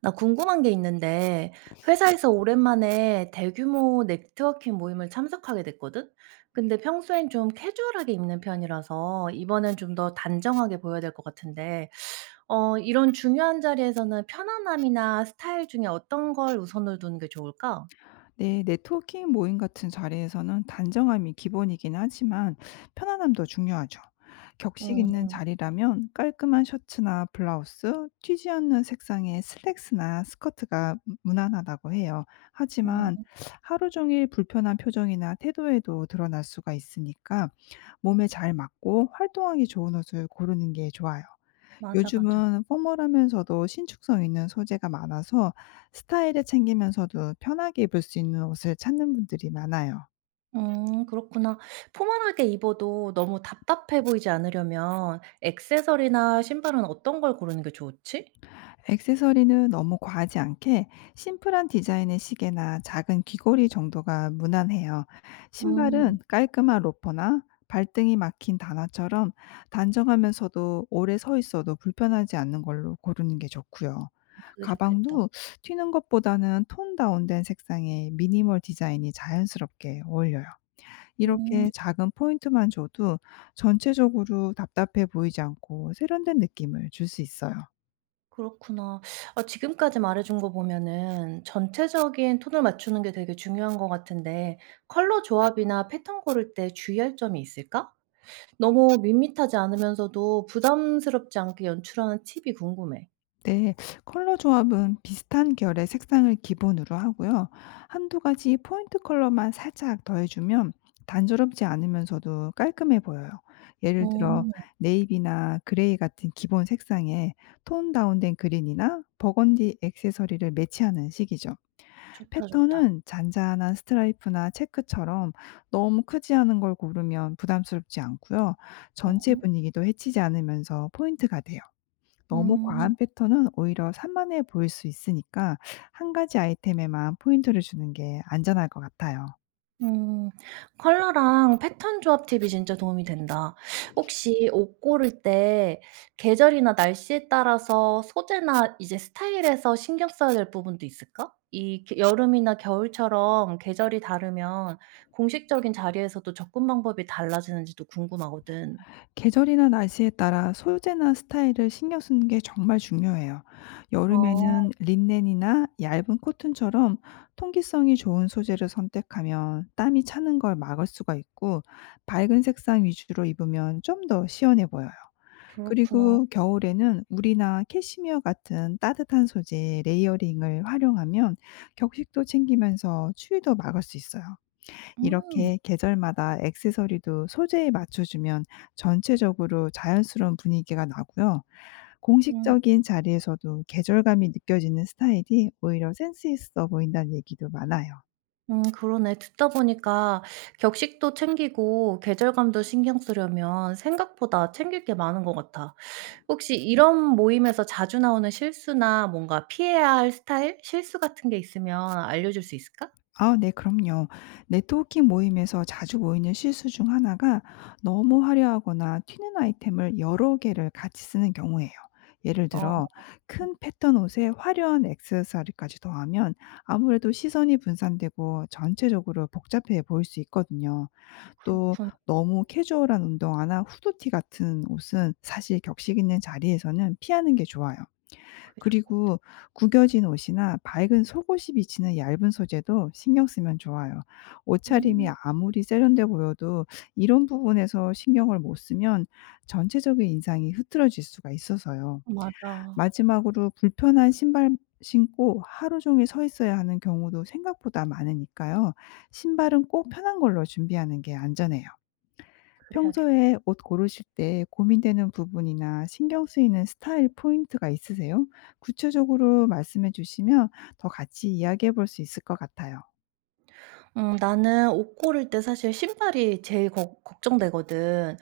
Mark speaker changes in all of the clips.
Speaker 1: 나 궁금한 게 있는데, 회사에서 오랜만에 대규모 네트워킹 모임을 참석하게 됐거든? 근데 평소엔 좀 캐주얼하게 입는 편이라서 이번엔 좀 더 단정하게 보여야 될 것 같은데, 이런 중요한 자리에서는 편안함이나 스타일 중에 어떤 걸 우선을 두는 게 좋을까?
Speaker 2: 네, 네트워킹 모임 같은 자리에서는 단정함이 기본이긴 하지만 편안함도 중요하죠. 격식
Speaker 1: 음,
Speaker 2: 있는 자리라면 깔끔한 셔츠나 블라우스, 튀지 않는 색상의 슬랙스나 스커트가 무난하다고 해요.
Speaker 1: 음,
Speaker 2: 하지만 하루 종일 불편한 표정이나 태도에도 드러날 수가 있으니까 몸에 잘 맞고 활동하기 좋은 옷을 고르는 게 좋아요.
Speaker 1: 맞아, 맞아.
Speaker 2: 요즘은 포멀하면서도 신축성 있는 소재가 많아서 스타일을 챙기면서도 편하게 입을 수 있는 옷을 찾는 분들이 많아요.
Speaker 1: 그렇구나. 포멀하게 입어도 너무 답답해 보이지 않으려면 액세서리나 신발은 어떤 걸 고르는 게 좋지?
Speaker 2: 액세서리는 너무 과하지 않게 심플한 디자인의 시계나 작은 귀걸이 정도가 무난해요.
Speaker 1: 음,
Speaker 2: 신발은 깔끔한 로퍼나 발등이 막힌 단화처럼 단정하면서도 오래 서 있어도 불편하지 않는 걸로 고르는 게 좋고요.
Speaker 1: 그게 좋겠다.
Speaker 2: 가방도 튀는 것보다는 톤 다운된 색상의 미니멀 디자인이 자연스럽게 어울려요.
Speaker 1: 음,
Speaker 2: 이렇게 작은 포인트만 줘도 전체적으로 답답해 보이지 않고 세련된 느낌을 줄 수 있어요.
Speaker 1: 그렇구나. 아, 지금까지 말해 준 거 보면은 전체적인 톤을 맞추는 게 되게 중요한 것 같은데, 컬러 조합이나 패턴 고를 때 주의할 점이 있을까? 너무 밋밋하지 않으면서도 부담스럽지 않게 연출하는 팁이 궁금해.
Speaker 2: 네, 컬러 조합은 비슷한 결의 색상을 기본으로 하고요. 한두 가지 포인트 컬러만 살짝 더해주면 단조롭지 않으면서도 깔끔해 보여요. 예를 들어,
Speaker 1: 음,
Speaker 2: 네이비나 그레이 같은 기본 색상에 톤 다운된 그린이나 버건디 액세서리를 매치하는 식이죠.
Speaker 1: 좋다, 좋다.
Speaker 2: 패턴은 잔잔한 스트라이프나 체크처럼 너무 크지 않은 걸 고르면 부담스럽지 않고요. 전체
Speaker 1: 어허.
Speaker 2: 분위기도 해치지 않으면서 포인트가 돼요. 너무
Speaker 1: 음.
Speaker 2: 과한 패턴은 오히려 산만해 보일 수 있으니까 한 가지 아이템에만 포인트를 주는 게 안전할 것 같아요.
Speaker 1: 음. 컬러랑 패턴 조합 팁이 진짜 도움이 된다. 혹시 옷 고를 때 계절이나 날씨에 따라서 소재나 이제 스타일에서 신경 써야 될 부분도 있을까? 이 게 여름이나 겨울처럼 계절이 다르면 공식적인 자리에서도 접근 방법이 달라지는지도 궁금하거든.
Speaker 2: 계절이나 날씨에 따라 소재나 스타일을 신경 쓰는 게 정말 중요해요.
Speaker 1: 아,
Speaker 2: 여름에는 린넨이나 얇은 코튼처럼 통기성이 좋은 소재를 선택하면 땀이 차는 걸 막을 수가 있고, 밝은 색상 위주로 입으면 좀 더 시원해 보여요.
Speaker 1: 그렇구나.
Speaker 2: 그리고 겨울에는 울이나 캐시미어 같은 따뜻한 소재 레이어링을 활용하면 격식도 챙기면서 추위도 막을 수 있어요.
Speaker 1: 음.
Speaker 2: 이렇게 계절마다 액세서리도 소재에 맞춰주면 전체적으로 자연스러운 분위기가 나고요.
Speaker 1: 음.
Speaker 2: 공식적인 자리에서도 계절감이 느껴지는 스타일이 오히려 센스 있어 보인다는 얘기도 많아요.
Speaker 1: 음, 그러네. 듣다 보니까 격식도 챙기고 계절감도 신경 쓰려면 생각보다 챙길 게 많은 것 같아. 혹시 이런 모임에서 자주 나오는 실수나 뭔가 피해야 할 스타일, 실수 같은 게 있으면 알려줄 수 있을까?
Speaker 2: 아, 네, 그럼요. 네트워킹 모임에서 자주 모이는 실수 중 하나가 너무 화려하거나 튀는 아이템을 여러 개를 같이 쓰는 경우예요. 예를 들어,
Speaker 1: 어,
Speaker 2: 큰 패턴 옷에 화려한 액세서리까지 더하면 아무래도 시선이 분산되고 전체적으로 복잡해 보일 수 있거든요. 또
Speaker 1: 그렇구나.
Speaker 2: 너무 캐주얼한 운동화나 후드티 같은 옷은 사실 격식 있는 자리에서는 피하는 게 좋아요.
Speaker 1: 그게 좋다.
Speaker 2: 그리고 구겨진 옷이나 밝은 속옷이 비치는 얇은 소재도 신경 쓰면 좋아요. 옷차림이
Speaker 1: 음,
Speaker 2: 아무리 세련돼 보여도 이런 부분에서 신경을 못 쓰면 전체적인 인상이 흐트러질 수가 있어서요.
Speaker 1: 맞아.
Speaker 2: 마지막으로 불편한 신발 신고 하루 종일 서 있어야 하는 경우도 생각보다 많으니까요. 신발은 꼭 편한 걸로 준비하는 게 안전해요.
Speaker 1: 그래야겠다.
Speaker 2: 평소에 옷 고르실 때 고민되는 부분이나 신경 쓰이는 스타일 포인트가 있으세요? 구체적으로 말씀해 주시면 더 같이 이야기해 볼 수 있을 것 같아요.
Speaker 1: 음, 나는 옷 고를 때 사실 신발이 제일 거 걱정되거든.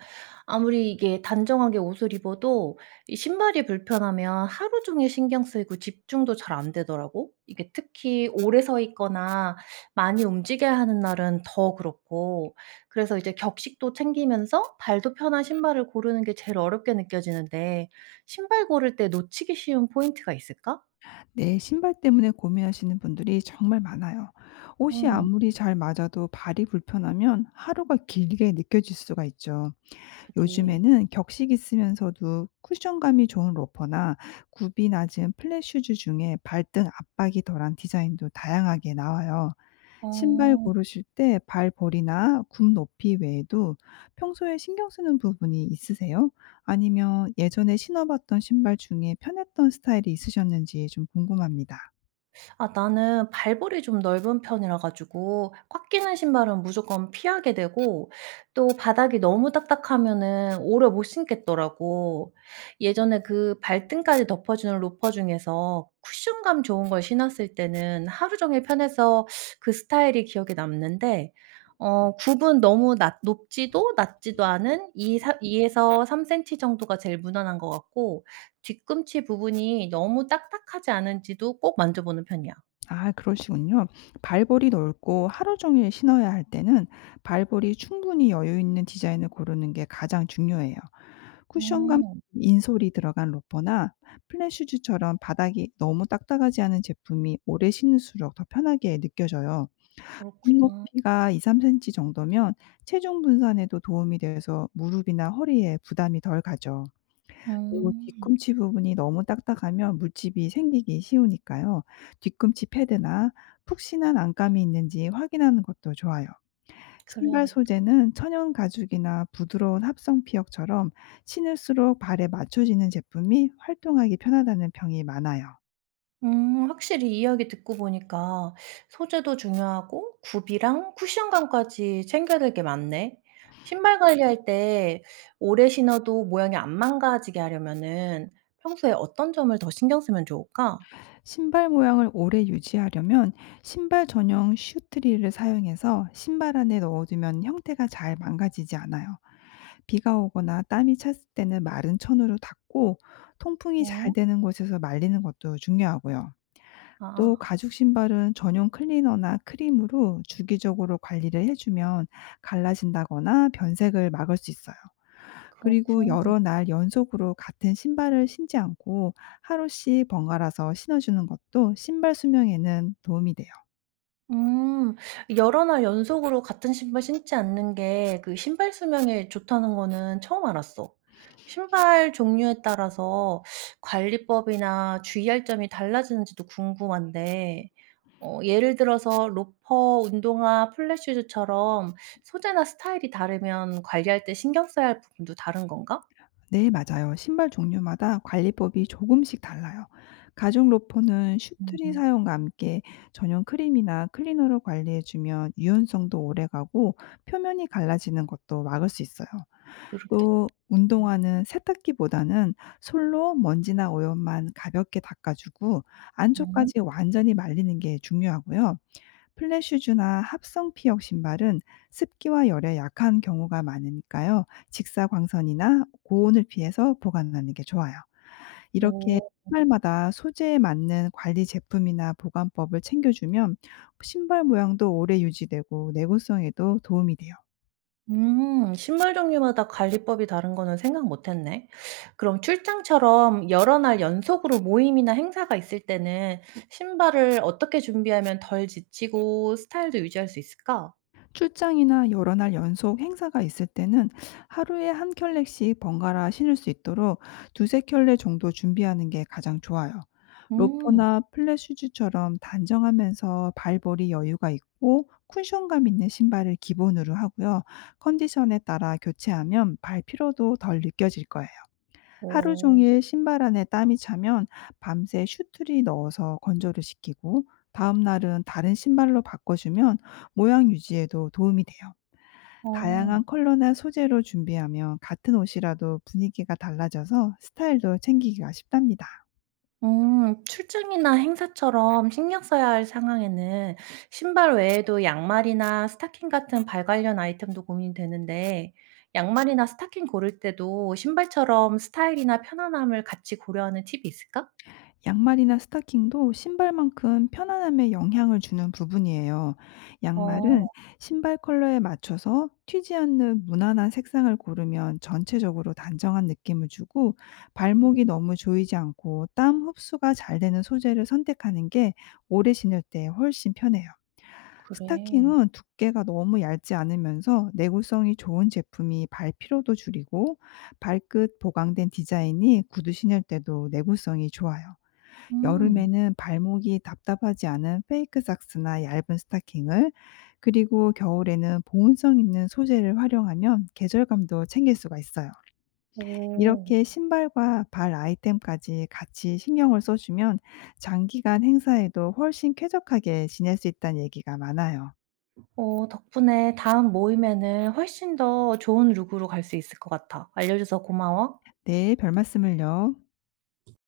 Speaker 1: 아무리 이게 단정하게 옷을 입어도 이 신발이 불편하면 하루 종일 신경 쓰이고 집중도 잘 안 되더라고. 이게 특히 오래 서 있거나 많이 움직여야 하는 날은 더 그렇고. 그래서 이제 격식도 챙기면서 발도 편한 신발을 고르는 게 제일 어렵게 느껴지는데 신발 고를 때 놓치기 쉬운 포인트가 있을까?
Speaker 2: 네, 신발 때문에 고민하시는 분들이 정말 많아요. 옷이
Speaker 1: 음.
Speaker 2: 아무리 잘 맞아도 발이 불편하면 하루가 길게 느껴질 수가 있죠.
Speaker 1: 그지.
Speaker 2: 요즘에는 격식이 있으면서도 쿠션감이 좋은 로퍼나 굽이 낮은 플랫슈즈 중에 발등 압박이 덜한 디자인도 다양하게 나와요. 신발
Speaker 1: 어.
Speaker 2: 고르실 때 발볼이나 굽 높이 외에도 평소에 신경 쓰는 부분이 있으세요? 아니면 예전에 신어봤던 신발 중에 편했던 스타일이 있으셨는지 좀 궁금합니다.
Speaker 1: 아, 나는 발볼이 좀 넓은 편이라 가지고 꽉 끼는 신발은 무조건 피하게 되고 또 바닥이 너무 딱딱하면은 오래 못 신겠더라고. 예전에 그 발등까지 덮어 주는 로퍼 중에서 쿠션감 좋은 걸 신었을 때는 하루 종일 편해서 그 스타일이 기억에 남는데, 굽은 너무 낮 높지도 낮지도 않은 2 3에서 3 센티 정도가 제일 무난한 것 같고, 뒤꿈치 부분이 너무 딱딱하지 않은지도 꼭 만져보는 편이야.
Speaker 2: 아, 그러시군요. 발볼이 넓고 하루 종일 신어야 할 때는 발볼이 충분히 여유 있는 디자인을 고르는 게 가장 중요해요. 쿠션감
Speaker 1: 음.
Speaker 2: 인솔이 들어간 로퍼나 플랫슈즈처럼 바닥이 너무 딱딱하지 않은 제품이 오래 신을수록 더 편하게 느껴져요. 눈
Speaker 1: 그렇구나.
Speaker 2: 높이가 2~3 cm 정도면 체중 분산에도 도움이 돼서 무릎이나 허리에 부담이 덜 가죠. 또
Speaker 1: 음.
Speaker 2: 뒤꿈치 부분이 너무 딱딱하면 물집이 생기기 쉬우니까요. 뒤꿈치 패드나 푹신한 안감이 있는지 확인하는 것도 좋아요. 신발
Speaker 1: 그래야겠다.
Speaker 2: 소재는 천연 가죽이나 부드러운 합성 피혁처럼 신을수록 발에 맞춰지는 제품이 활동하기 편하다는 평이 많아요.
Speaker 1: 음, 확실히 이야기 듣고 보니까 소재도 중요하고 굽이랑 쿠션감까지 챙겨야 될 게 많네. 신발 관리할 때 오래 신어도 모양이 안 망가지게 하려면은 평소에 어떤 점을 더 신경 쓰면 좋을까?
Speaker 2: 신발 모양을 오래 유지하려면 신발 전용 슈트리를 사용해서 신발 안에 넣어두면 형태가 잘 망가지지 않아요. 비가 오거나 땀이 찼을 때는 마른 천으로 닦고 통풍이 잘
Speaker 1: 음.
Speaker 2: 되는 곳에서 말리는 것도 중요하고요. 또
Speaker 1: 아,
Speaker 2: 가죽 신발은 전용 클리너나 크림으로 주기적으로 관리를 해주면 갈라진다거나 변색을 막을 수 있어요. 그리고
Speaker 1: 그렇군.
Speaker 2: 여러 날 연속으로 같은 신발을 신지 않고 하루씩 번갈아서 신어주는 것도 신발 수명에는 도움이 돼요.
Speaker 1: 음. 여러 날 연속으로 같은 신발 신지 않는 게 그 신발 수명에 좋다는 거는 처음 알았어. 신발 종류에 따라서 관리법이나 주의할 점이 달라지는지도 궁금한데, 예를 들어서 로퍼, 운동화, 플랫 슈즈처럼 소재나 스타일이 다르면 관리할 때 신경 써야 할 부분도 다른 건가?
Speaker 2: 네, 맞아요. 신발 종류마다 관리법이 조금씩 달라요. 가죽 로퍼는 슈트리
Speaker 1: 음.
Speaker 2: 사용과 함께 전용 크림이나 클리너로 관리해주면 유연성도 오래가고 표면이 갈라지는 것도 막을 수 있어요.
Speaker 1: 그렇겠다.
Speaker 2: 또 운동화는 세탁기보다는 솔로 먼지나 오염만 가볍게 닦아 주고
Speaker 1: 음.
Speaker 2: 안쪽까지 완전히 말리는 게 중요하고요. 플랫 슈즈나 합성 피혁 신발은 습기와 열에 약한 경우가 많으니까요. 직사광선이나 고온을 피해서 보관하는 게 좋아요. 이렇게
Speaker 1: 오.
Speaker 2: 신발마다 소재에 맞는 관리 제품이나 보관법을 챙겨 주면 신발 모양도 오래 유지되고 내구성에도 도움이 돼요.
Speaker 1: 식물 종류마다 관리법이 다른 거는 생각 못 했네. 그럼 출장처럼 여러 날 연속으로 모임이나 행사가 있을 때는 신발을 어떻게 준비하면 덜 지치고 스타일도 유지할 수 있을까?
Speaker 2: 출장이나 여러 날 연속 행사가 있을 때는 하루에 한 켤레씩 번갈아 신을 수 있도록 두세 켤레 정도 준비하는 게 가장 좋아요.
Speaker 1: 음,
Speaker 2: 로퍼나 플랫슈즈처럼 단정하면서 발볼이 여유가 있고 쿠션감 있는 신발을 기본으로 하고요. 컨디션에 따라 교체하면 발 피로도 덜 느껴질 거예요. 하루
Speaker 1: 오,
Speaker 2: 종일 신발 안에 땀이 차면 밤새 슈트를 넣어서 건조를 시키고 다음 날은 다른 신발로 바꿔주면 모양 유지에도 도움이 돼요.
Speaker 1: 어.
Speaker 2: 다양한 컬러나 소재로 준비하면 같은 옷이라도 분위기가 달라져서 스타일도 챙기기가 쉽답니다.
Speaker 1: 음, 출장이나 행사처럼 신경 써야 할 상황에는 신발 외에도 양말이나 스타킹 같은 발 관련 아이템도 고민되는데 양말이나 스타킹 고를 때도 신발처럼 스타일이나 편안함을 같이 고려하는 팁이 있을까?
Speaker 2: 양말이나 스타킹도 신발만큼 편안함에 영향을 주는 부분이에요. 양말은
Speaker 1: 어,
Speaker 2: 신발 컬러에 맞춰서 튀지 않는 무난한 색상을 고르면 전체적으로 단정한 느낌을 주고 발목이 너무 조이지 않고 땀 흡수가 잘 되는 소재를 선택하는 게 오래 신을 때 훨씬 편해요.
Speaker 1: 그래.
Speaker 2: 스타킹은 두께가 너무 얇지 않으면서 내구성이 좋은 제품이 발 피로도 줄이고 발끝 보강된 디자인이 구두 신을 때도 내구성이 좋아요.
Speaker 1: 음.
Speaker 2: 여름에는 발목이 답답하지 않은 페이크 삭스나 얇은 스타킹을, 그리고 겨울에는 보온성 있는 소재를 활용하면 계절감도 챙길 수가 있어요.
Speaker 1: 오.
Speaker 2: 이렇게 신발과 발 아이템까지 같이 신경을 써주면 장기간 행사에도 훨씬 쾌적하게 지낼 수 있다는 얘기가 많아요.
Speaker 1: 오, 덕분에 다음 모임에는 훨씬 더 좋은 룩으로 갈 수 있을 것 같아. 알려줘서 고마워.
Speaker 2: 네, 별 말씀을요.